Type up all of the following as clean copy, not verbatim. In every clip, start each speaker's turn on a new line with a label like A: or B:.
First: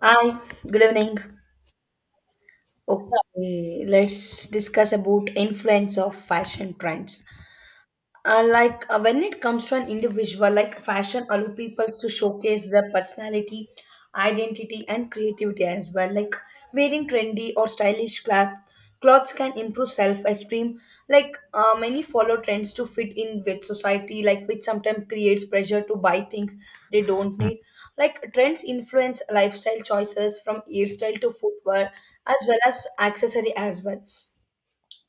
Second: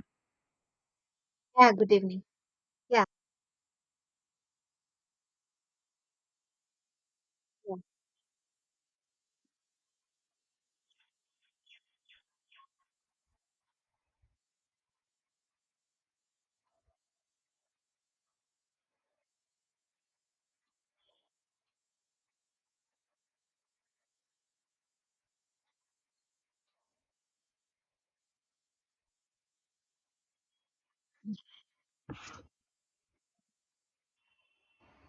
A: Hi, good evening.
B: Yeah, good evening. Yeah,
A: Okay, let's discuss about influence of fashion trends.
B: yeah,
A: When it comes to an individual, like, fashion allow people to showcase their personality, identity and creativity as well, like wearing trendy or stylish clothes can improve self-esteem. Like many follow trends to fit in with society, like, which sometimes creates pressure to buy things they don't need. Like, trends influence lifestyle choices from hairstyle to footwear as well as accessory as well.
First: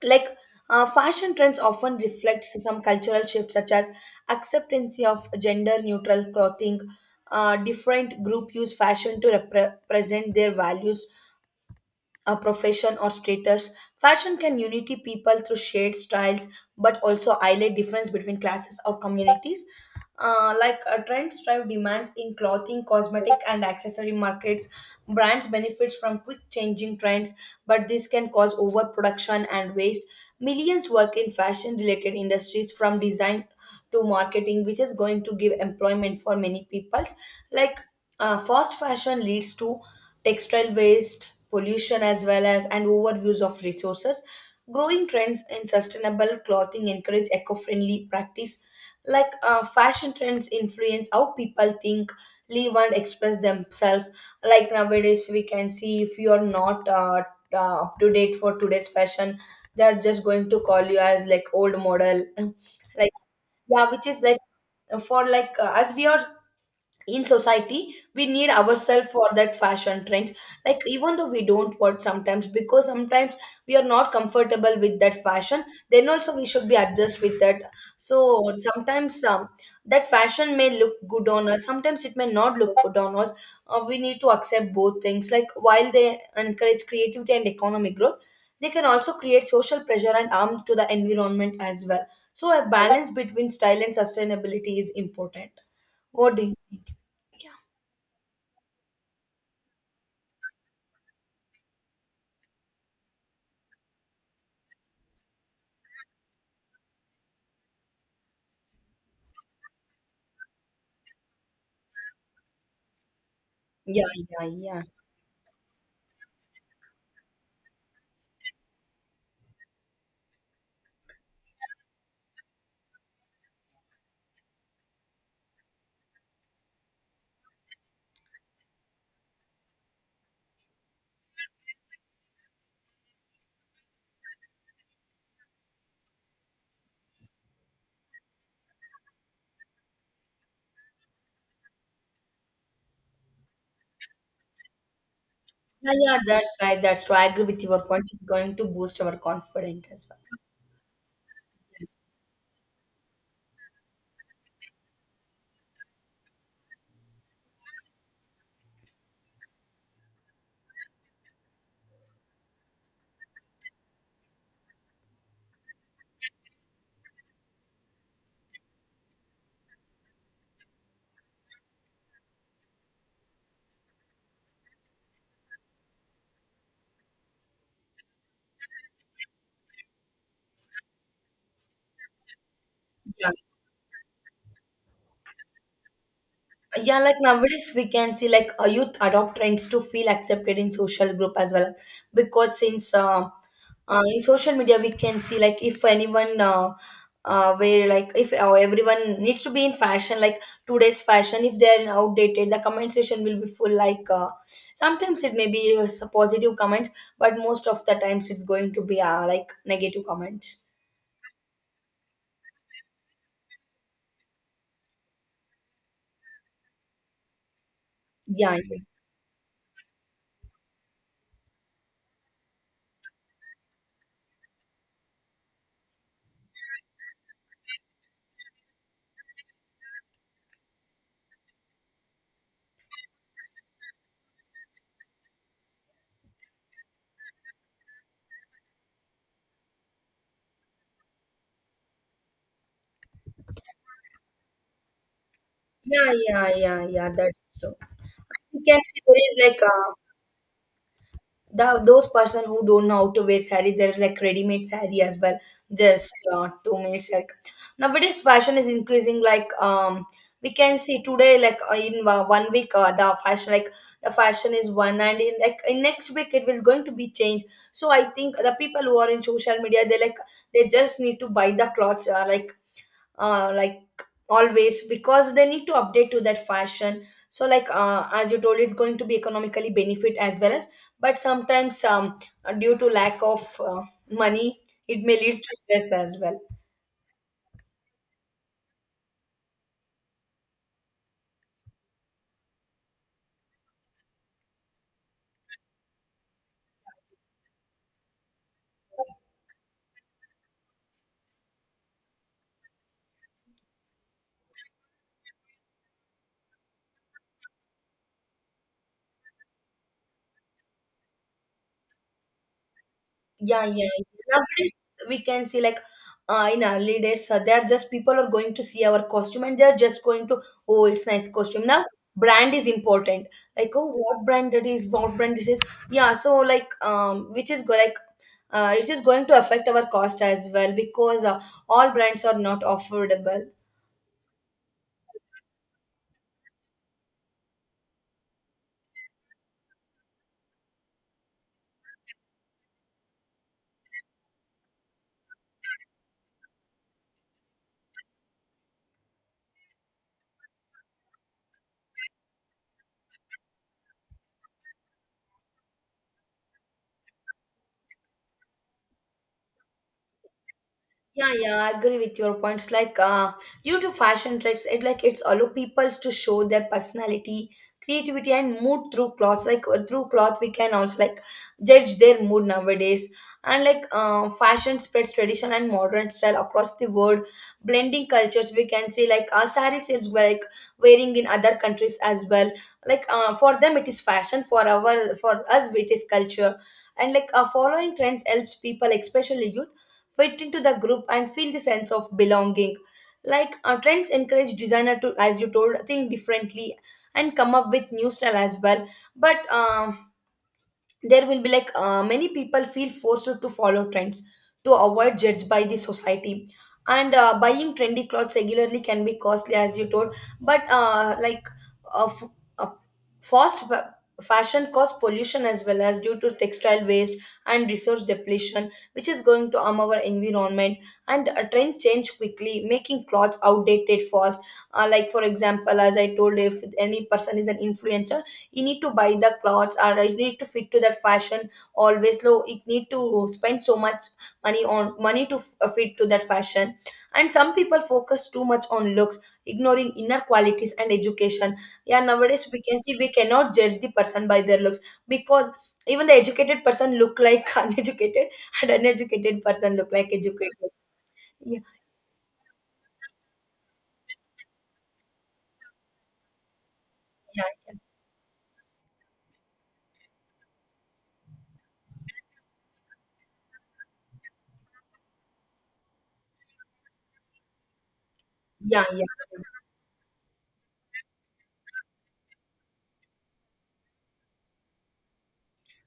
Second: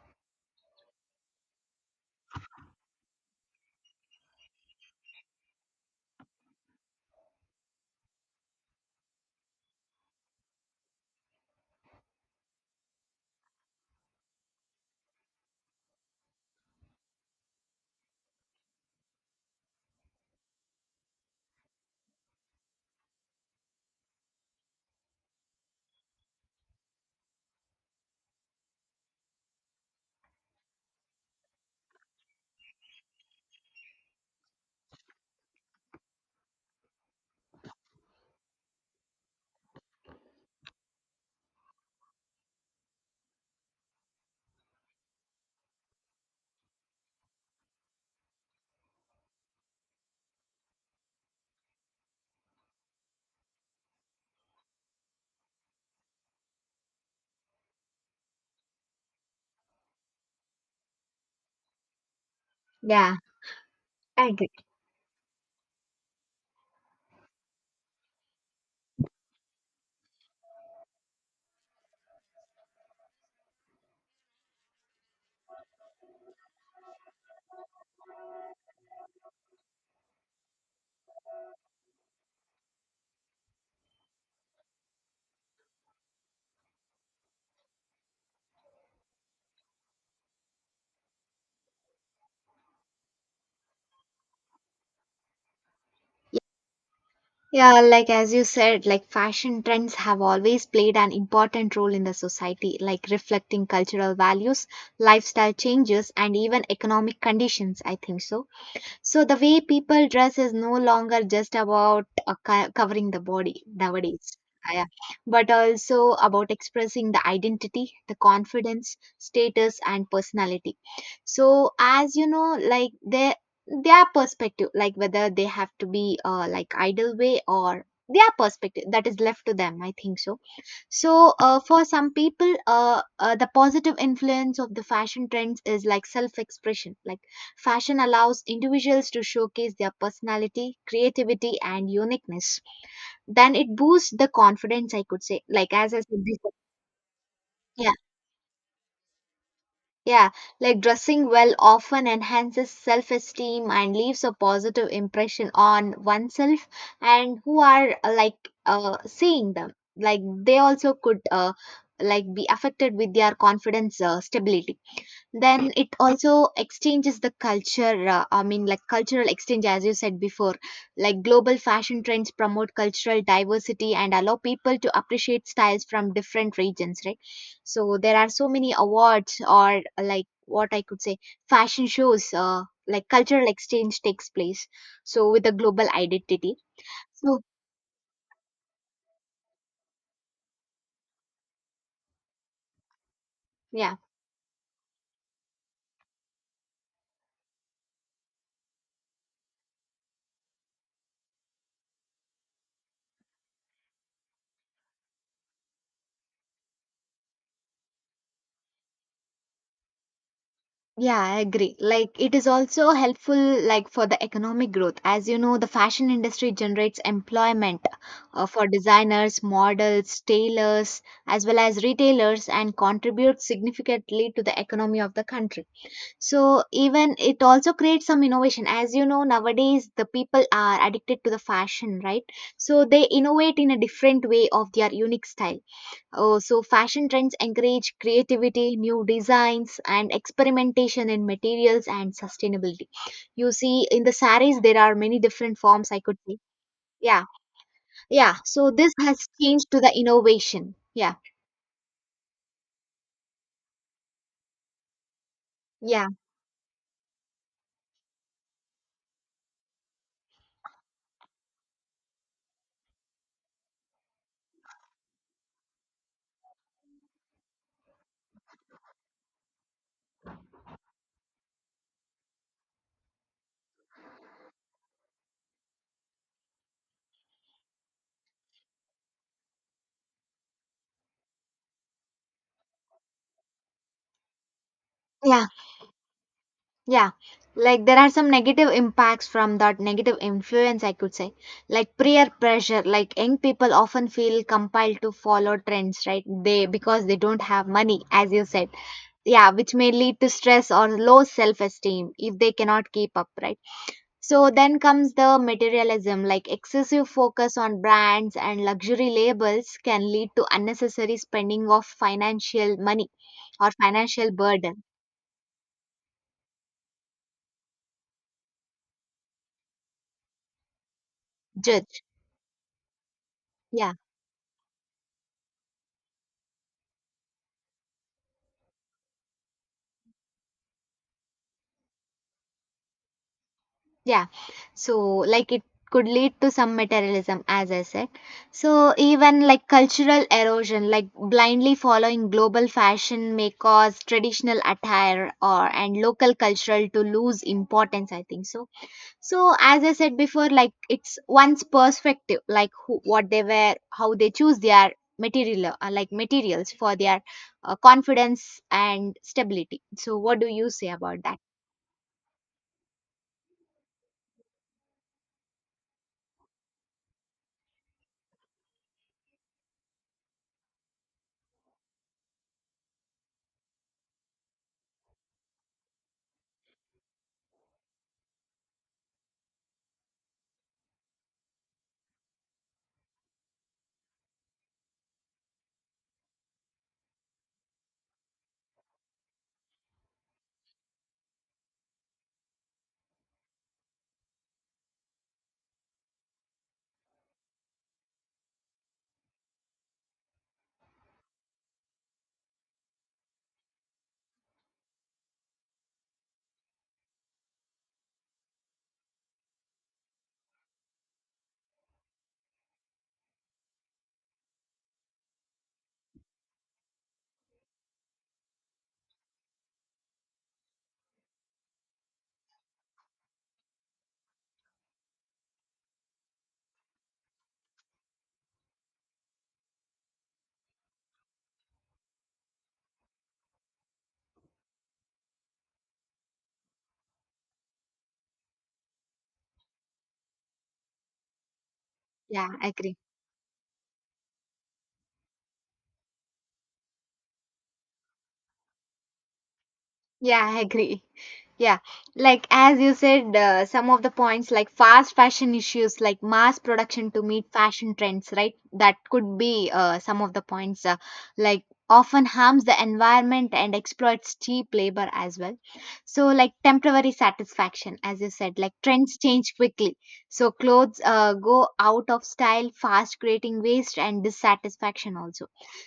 A: Like fashion trends often reflect some cultural shifts such as acceptance of gender neutral clothing. Different group use fashion to represent their values, a profession or status. Fashion can unity people through shared styles, but also highlight difference between classes or communities. Trends drive demands in clothing, cosmetic, and accessory markets. Brands benefits from quick changing trends, but this can cause overproduction and waste. Millions work in fashion related industries from design to marketing, which is going to give employment for many people. Like fast fashion leads to textile waste pollution as well as and overuse of resources. Growing trends in sustainable clothing encourage eco-friendly practice. Like fashion trends influence how people think, live and express themselves. Like nowadays we can see if you are not up to date for today's fashion, they are just going to call you as like old model like,
B: yeah,
A: yeah, which is
B: I
A: like
B: agree.
A: for like as we are in society, we need ourselves for that fashion trends. Like, even though we don't want sometimes, because sometimes we are not comfortable with that fashion, then also we should be adjust with that. So sometimes that fashion may look good on us, sometimes it may not look good on us. We need to accept both things, like, while they encourage creativity and economic growth, they can also create social pressure and harm to the environment as well. So a balance between style and sustainability is important. What
B: Yeah,
A: do you think? Yeah.
B: yeah, like as you said, like fashion trends have always played an important role in the society, like reflecting cultural values, lifestyle changes, and even economic conditions, I think so. So the way people dress is no longer just about covering the body
A: Yeah,
B: nowadays.
A: yeah, yeah.
B: Yeah. But also about expressing the identity, the confidence, status, and personality. So as you know, like their perspective, like whether they have to be like idle way or their perspective that is left to them. I think so so, for some people, the positive influence of the fashion trends is like self expression. Like, fashion allows individuals to showcase their personality, creativity, and uniqueness. Then it boosts the confidence, I could say. Like,
A: Yeah,
B: as I
A: yeah,
B: said before.
A: that's right. That's true. I agree with your point. It's going to boost our confidence as well.
B: Yeah, like dressing well often enhances self esteem and leaves a positive impression on oneself and who are seeing them. Like they also could like be affected with their confidence stability. Then it also exchanges the culture, I mean like cultural exchange as you said before. Like global fashion trends promote cultural diversity and allow people to appreciate styles from different regions, right? So there are so many awards or like what I could say fashion shows, like
A: Yeah.
B: cultural exchange takes place, so with a global identity.
A: Yeah, like
B: So
A: nowadays we can see like a youth adopt trends to feel accepted in social group as well, because since
B: yeah.
A: in social media we can see like if anyone where, like, if everyone needs to be in fashion, like today's fashion, if they are in outdated, the comment section will be full, like sometimes it may be positive comments, but most of the times it's going to be like negative comments.
B: Yeah, I agree. Like it is also helpful like for the economic growth. As you know, the fashion industry generates employment
A: Yeah,
B: for
A: yeah,
B: designers, models, tailors, as well as retailers and contributes significantly to the economy of the country. So even it also creates some innovation. As you know, nowadays the people are addicted to the fashion, right? So they innovate in a different way of their unique style. Oh, so fashion trends encourage creativity, new designs, and experimentation in materials and sustainability. You see, in the saris, there are many different forms, I
A: yeah,
B: could say.
A: yeah, yeah, yeah,
B: Yeah,
A: that's true.
B: yeah.
A: You
B: So
A: can
B: this
A: see there
B: has
A: is like
B: changed
A: a
B: to the innovation. Yeah,
A: the those person who don't know how to wear sari, there is like ready-made sari as well,
B: yeah,
A: just 2 minutes like. Nowadays fashion is increasing, like we can see today, like in 1 week the fashion, like the fashion is one and in like in next week it will going to be changed. So I think the people who are in social media, they like they just need to buy the clothes uh, like always, because they need to update to that fashion. So like as you told, it's going to be economically benefit as well as, but sometimes due to lack of money, it may lead
B: yeah,
A: to stress as well.
B: yeah. Like there are some negative impacts from that negative influence, I could say. Like peer pressure, like young people often feel compelled to follow trends, right? They, because they don't have money, as you said. Yeah, which may lead to stress or low self esteem if they cannot keep up, right? So then comes the materialism, like excessive focus on brands and luxury labels can lead to unnecessary spending of financial money
A: Yeah,
B: or
A: yeah,
B: financial
A: yeah. Nowadays,
B: burden.
A: we can see like in early days, they are just, people are going to see our costume and they are just going to, oh, it's nice costume. Now,
B: Judge.
A: brand is important. Like, oh,
B: Yeah.
A: what brand that is, what brand this is. Yeah, so like, which is go like, it is going to affect our cost as well, because all brands are not affordable.
B: Yeah. So, like, it could lead to some materialism, as I said. So, even like cultural erosion, like blindly following global fashion may cause traditional attire or and local cultural to lose importance, I think so. So, as I said before, like, it's one's perspective, like who, what they wear, how they choose their material, like materials for their confidence and stability. So, what do you say about
A: Yeah,
B: that?
A: yeah, I agree with your points. Like, due to fashion trends, it like it's allow peoples to show their personality, creativity, and mood through clothes. Like through cloth, we can also like judge their mood nowadays. And like, fashion spreads tradition and modern style across the world, blending cultures. We can say like, sari seems like wearing in other countries as well. Like, for them it is fashion. For our for us it is culture. And like, following trends helps people, especially youth fit into the group and feel the sense of belonging. Like trends encourage designer to, as you told, think differently and come up with new style as well. But there will be like many people feel forced to follow trends to avoid judged by the society. And buying trendy clothes regularly can be costly, as you told. But uh, f- uh, fast fa- fashion cause pollution as well as due to textile waste and resource depletion, which is going to harm our environment. And a trend change quickly, making clothes outdated fast. Like for example, as I told, if any person is an influencer, you need to buy the clothes or you need to fit to that fashion always. Low, you need to spend so much money on money to fit to that fashion. And some people focus too much on looks, ignoring inner qualities and education. Yeah, nowadays
B: Yeah,
A: we
B: I
A: can see
B: agree.
A: we cannot judge the person by their looks, because even the educated person look like uneducated, and uneducated person look like
B: Yeah, I
A: educated.
B: agree.
A: Yeah,
B: Yeah, like as you said, some of the points like fast fashion issues, like mass production to meet
A: yeah,
B: fashion trends, right? That could be some of the points, like often harms the environment and exploits cheap labor as well. So, like temporary satisfaction, as you said, like
A: yeah, yeah,
B: trends change quickly. So, clothes go out of style fast, creating waste and dissatisfaction also.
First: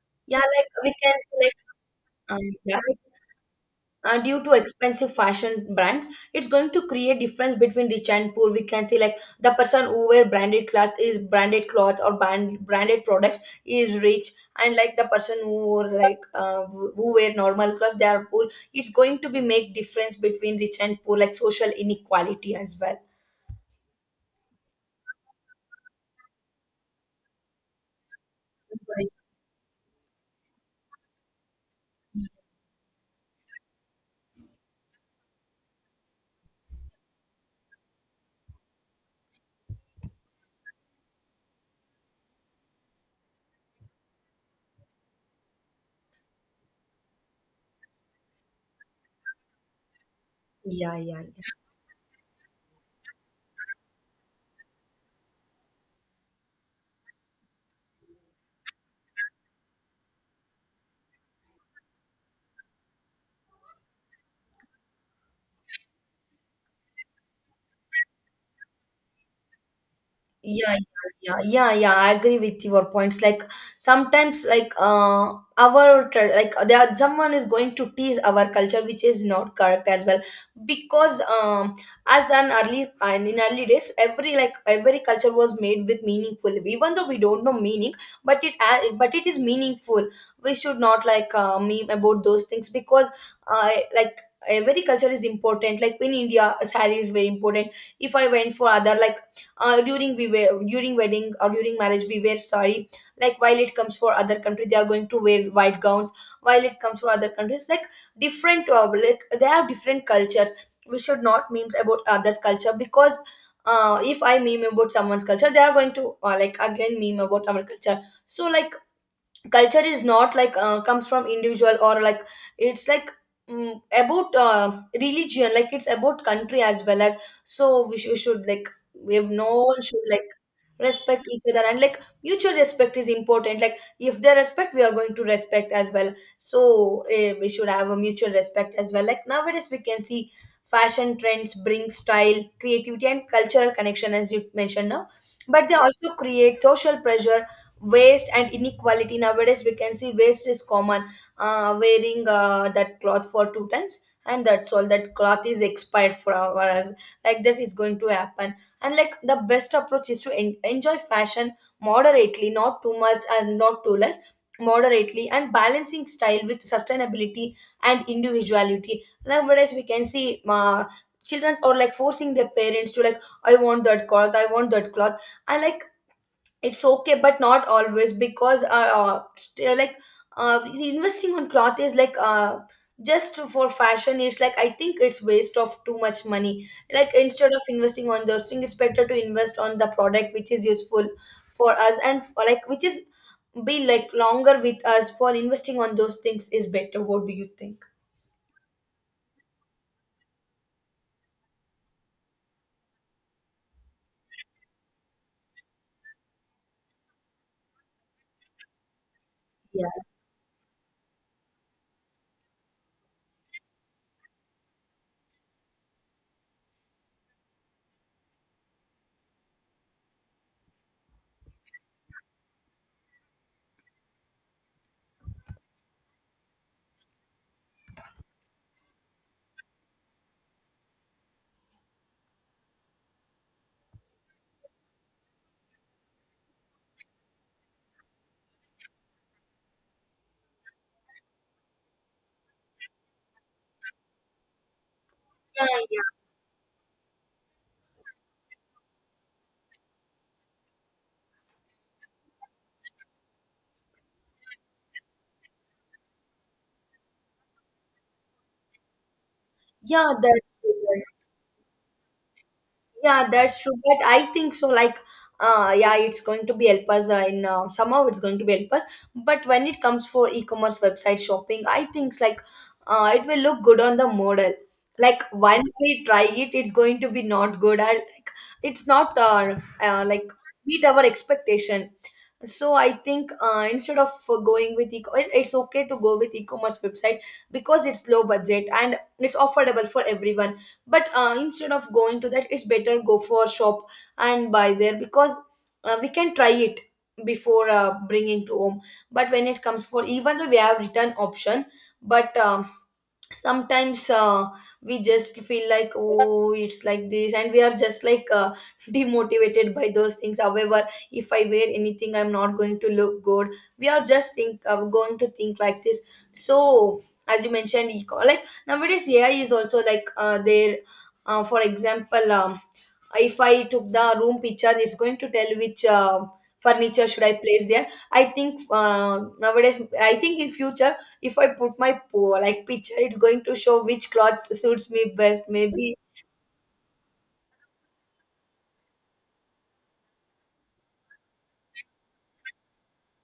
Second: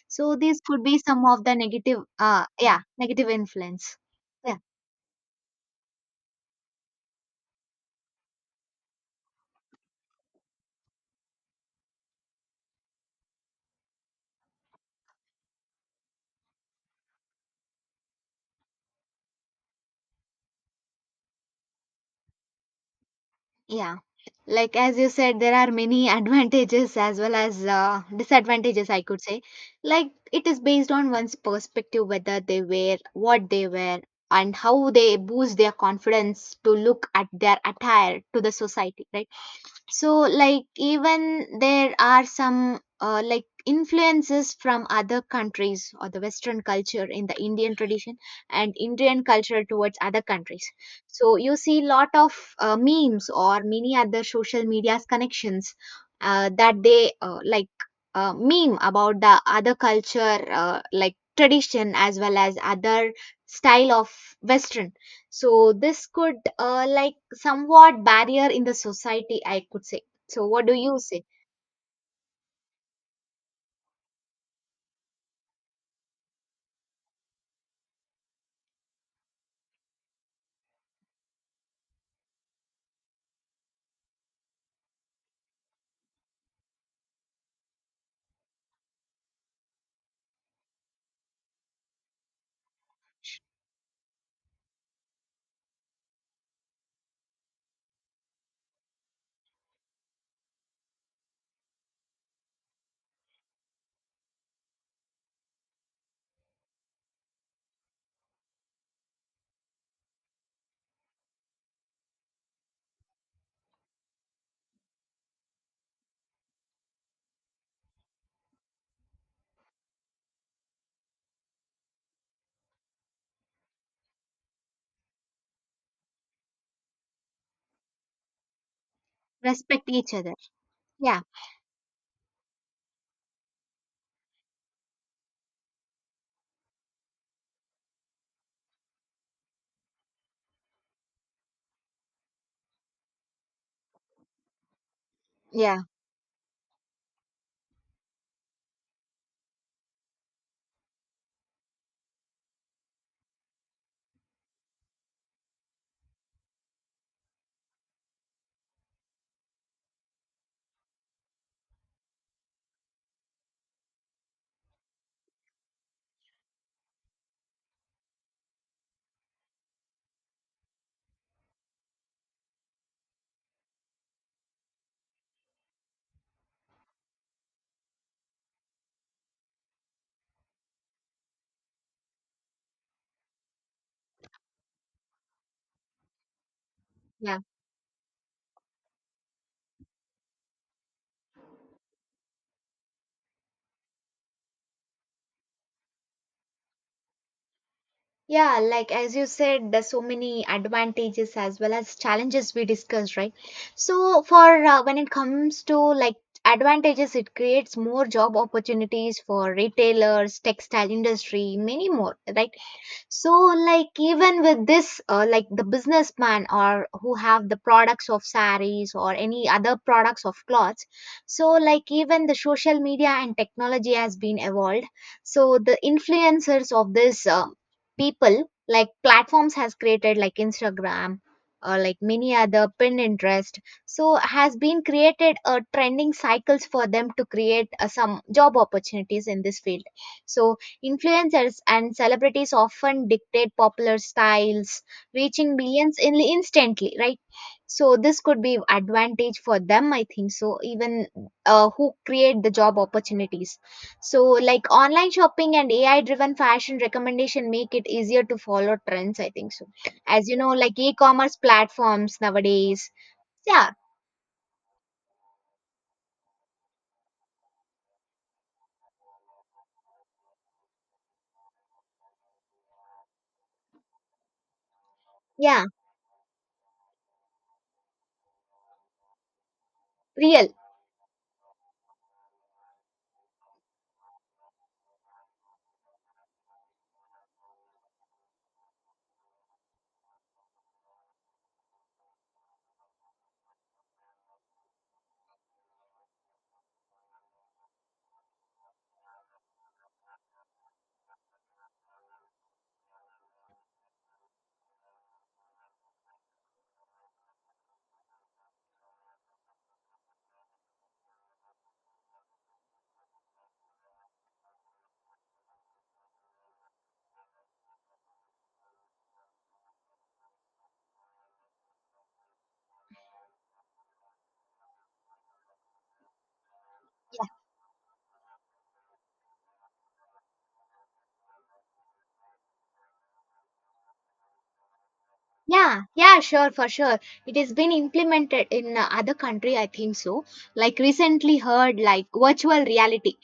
B: So,
A: yeah, yeah,
B: these
A: like
B: could
A: we
B: be
A: can
B: some
A: say
B: of the
A: like
B: negative,
A: um,
B: yeah,
A: yeah,
B: negative influence.
A: due to
B: Yeah,
A: expensive fashion brands, it's going to create difference between rich and poor. We can see like the person who wear branded class is branded clothes or branded products is rich, and like the person who wore, like who wear normal clothes, they are poor. It's going to be make difference between rich and poor, like social inequality as well.
B: yeah. Like as you said, there are many advantages as well as disadvantages, I could say. Like it is based on one's perspective, whether they wear what they wear and how they boost their confidence to look at their attire to the society, right? So, like, even there are some like influences from other countries or the Western culture in the Indian tradition and Indian culture towards other countries.
A: Yeah, yeah,
B: So you
A: yeah.
B: see lot of memes or many other social media's connections, that they meme about the other culture, like tradition as well as other style of western. So this could like somewhat barrier in the society, I could say. So what
A: Yeah,
B: do
A: yeah,
B: you say?
A: yeah, yeah, yeah. I agree with your points. Like sometimes, like like there are, someone is going to tease our culture, which is not correct as well. Because as an early and in early days, every like every culture was made with meaningful. Even though we don't know meaning, but it is meaningful. We should not like meme about those things, because uh, like every culture is important. Like in India, saree is very important. If I went for other like during we wear, during wedding or during marriage we wear sari, like while it comes for other country they are going to wear white gowns, while it comes for other countries, like different like they have different cultures, we should not memes about others culture, because if I meme about someone's culture, they are going to like again meme about our culture. So like culture is not like comes from individual, or like it's like about religion, like it's about country as well as. So we should like, we have, no one
B: Respect
A: should
B: each
A: like,
B: other. Yeah,
A: respect each other. And like mutual respect is important, like if they respect we are going to respect as well. So we should have a mutual respect as well. Like nowadays we can see fashion trends bring style, creativity and cultural connection, as you mentioned now. But they
B: yeah,
A: also create social pressure, waste and inequality. Nowadays we can see waste is common. Wearing that cloth for 2 times, and that's all, that cloth is expired for us, like that is going to happen. And like the best approach is to enjoy fashion moderately, not too much and not too less, moderately, and balancing style with sustainability and individuality. Nowadays we can see children are like forcing their parents to, like, I want that cloth, I want that cloth. And like it's okay but not always, because like uh investing on cloth is like just for fashion, it's like I think it's waste of too much money. Like
B: yeah.
A: instead of investing on those things, it's better to invest on the product which is useful for us and for, like, which is be like longer with us, for investing on those things is better. What do you think?
B: Yeah, like as you said, there's so many advantages as well as challenges we discussed, right? So for when it comes to like advantages, it creates more job opportunities for
A: Yeah,
B: retailers, textile industry, many more, right? So like even with this, like the businessman or who have the products of saris or any other products of clothes. So like even the social media and technology has been evolved, so the influencers of this people like platforms has created like instagram or like many other pinterest. So has been created a trending cycles for them to create some job opportunities in this field. So influencers and celebrities often dictate popular styles, reaching
A: yeah,
B: millions
A: yeah,
B: in instantly, right? So this could be advantage for them, I think. So even who create the job opportunities. So like online shopping and AI-driven fashion recommendation make it easier to follow trends, I think so.
A: yeah,
B: As you
A: that's
B: know,
A: good.
B: like e-commerce platforms nowadays.
A: Yeah, that's
B: Yeah,
A: true. But I think so. Like, yeah, it's going to be help us in somehow it's going to be help us. But when it comes for e-commerce website shopping, I think like it will look good on the model. Like
B: yeah,
A: once we try it, it's going to be not good. And like, it's not like
B: real.
A: meet our expectation. So I think instead of going with eco, it's okay to go with e-commerce website, because it's low budget and it's affordable for everyone. But instead of going to that, it's better go for shop and buy there, because we can try it before bringing to home. But when it comes for, even though we have return option, but sometimes we just feel like, oh, it's like this, and we are just like demotivated by those things. However, if I wear anything I'm not going to look good, we are just think going to think like this. So as you mentioned eco, like nowadays AI is also like there. For example, if I took the room picture, it's going to tell which furniture should I place there. I think nowadays I think in future if I put my like picture, it's going to show which clothes suits me best,
B: Yeah,
A: maybe.
B: yeah, sure, for sure. It has been implemented in other country, I think so. Like recently heard like virtual reality.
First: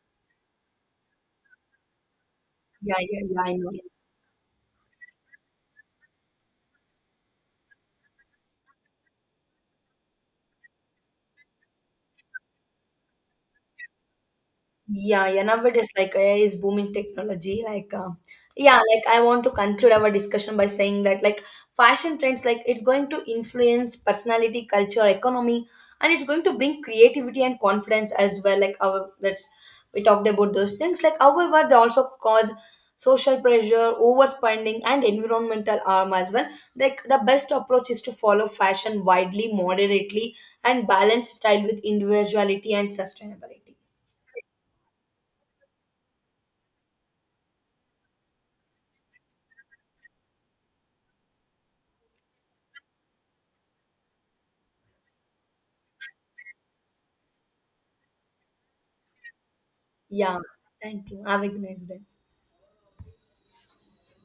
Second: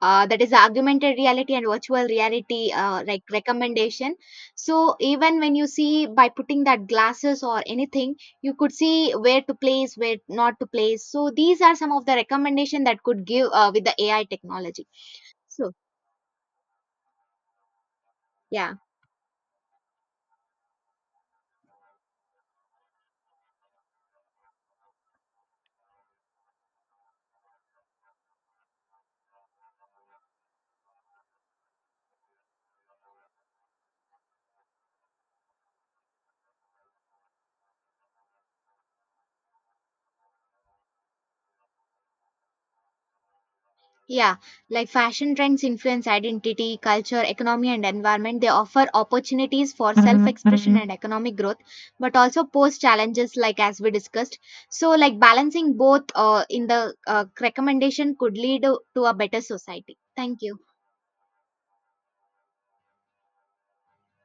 B: That is augmented reality and virtual reality
A: Yeah, yeah,
B: like
A: yeah, I know.
B: recommendation. So even when you see by putting that glasses or anything, you could see where to place where not to place. So these are some of the recommendation that could give with the AI technology.
A: Yeah, yeah.
B: So
A: Nowadays, like AI is booming technology. Like,
B: yeah.
A: yeah, like I want to conclude our discussion by saying that, like, fashion trends, like, it's going to influence personality, culture, economy, and it's going to bring creativity and confidence as well. Like, our that's we talked about those things. Like, however, they also cause social pressure, overspending, and environmental harm as well. Like, the best approach is to follow fashion widely, moderately, and balance style with individuality and sustainability.
B: Yeah, like fashion trends influence identity, culture, economy, and environment. They offer opportunities for self expression and economic growth, but also pose challenges, like as we discussed. So, like balancing both in the recommendation could lead to a better society.
A: Yeah,
B: Thank you.
A: thank you. Have a nice day.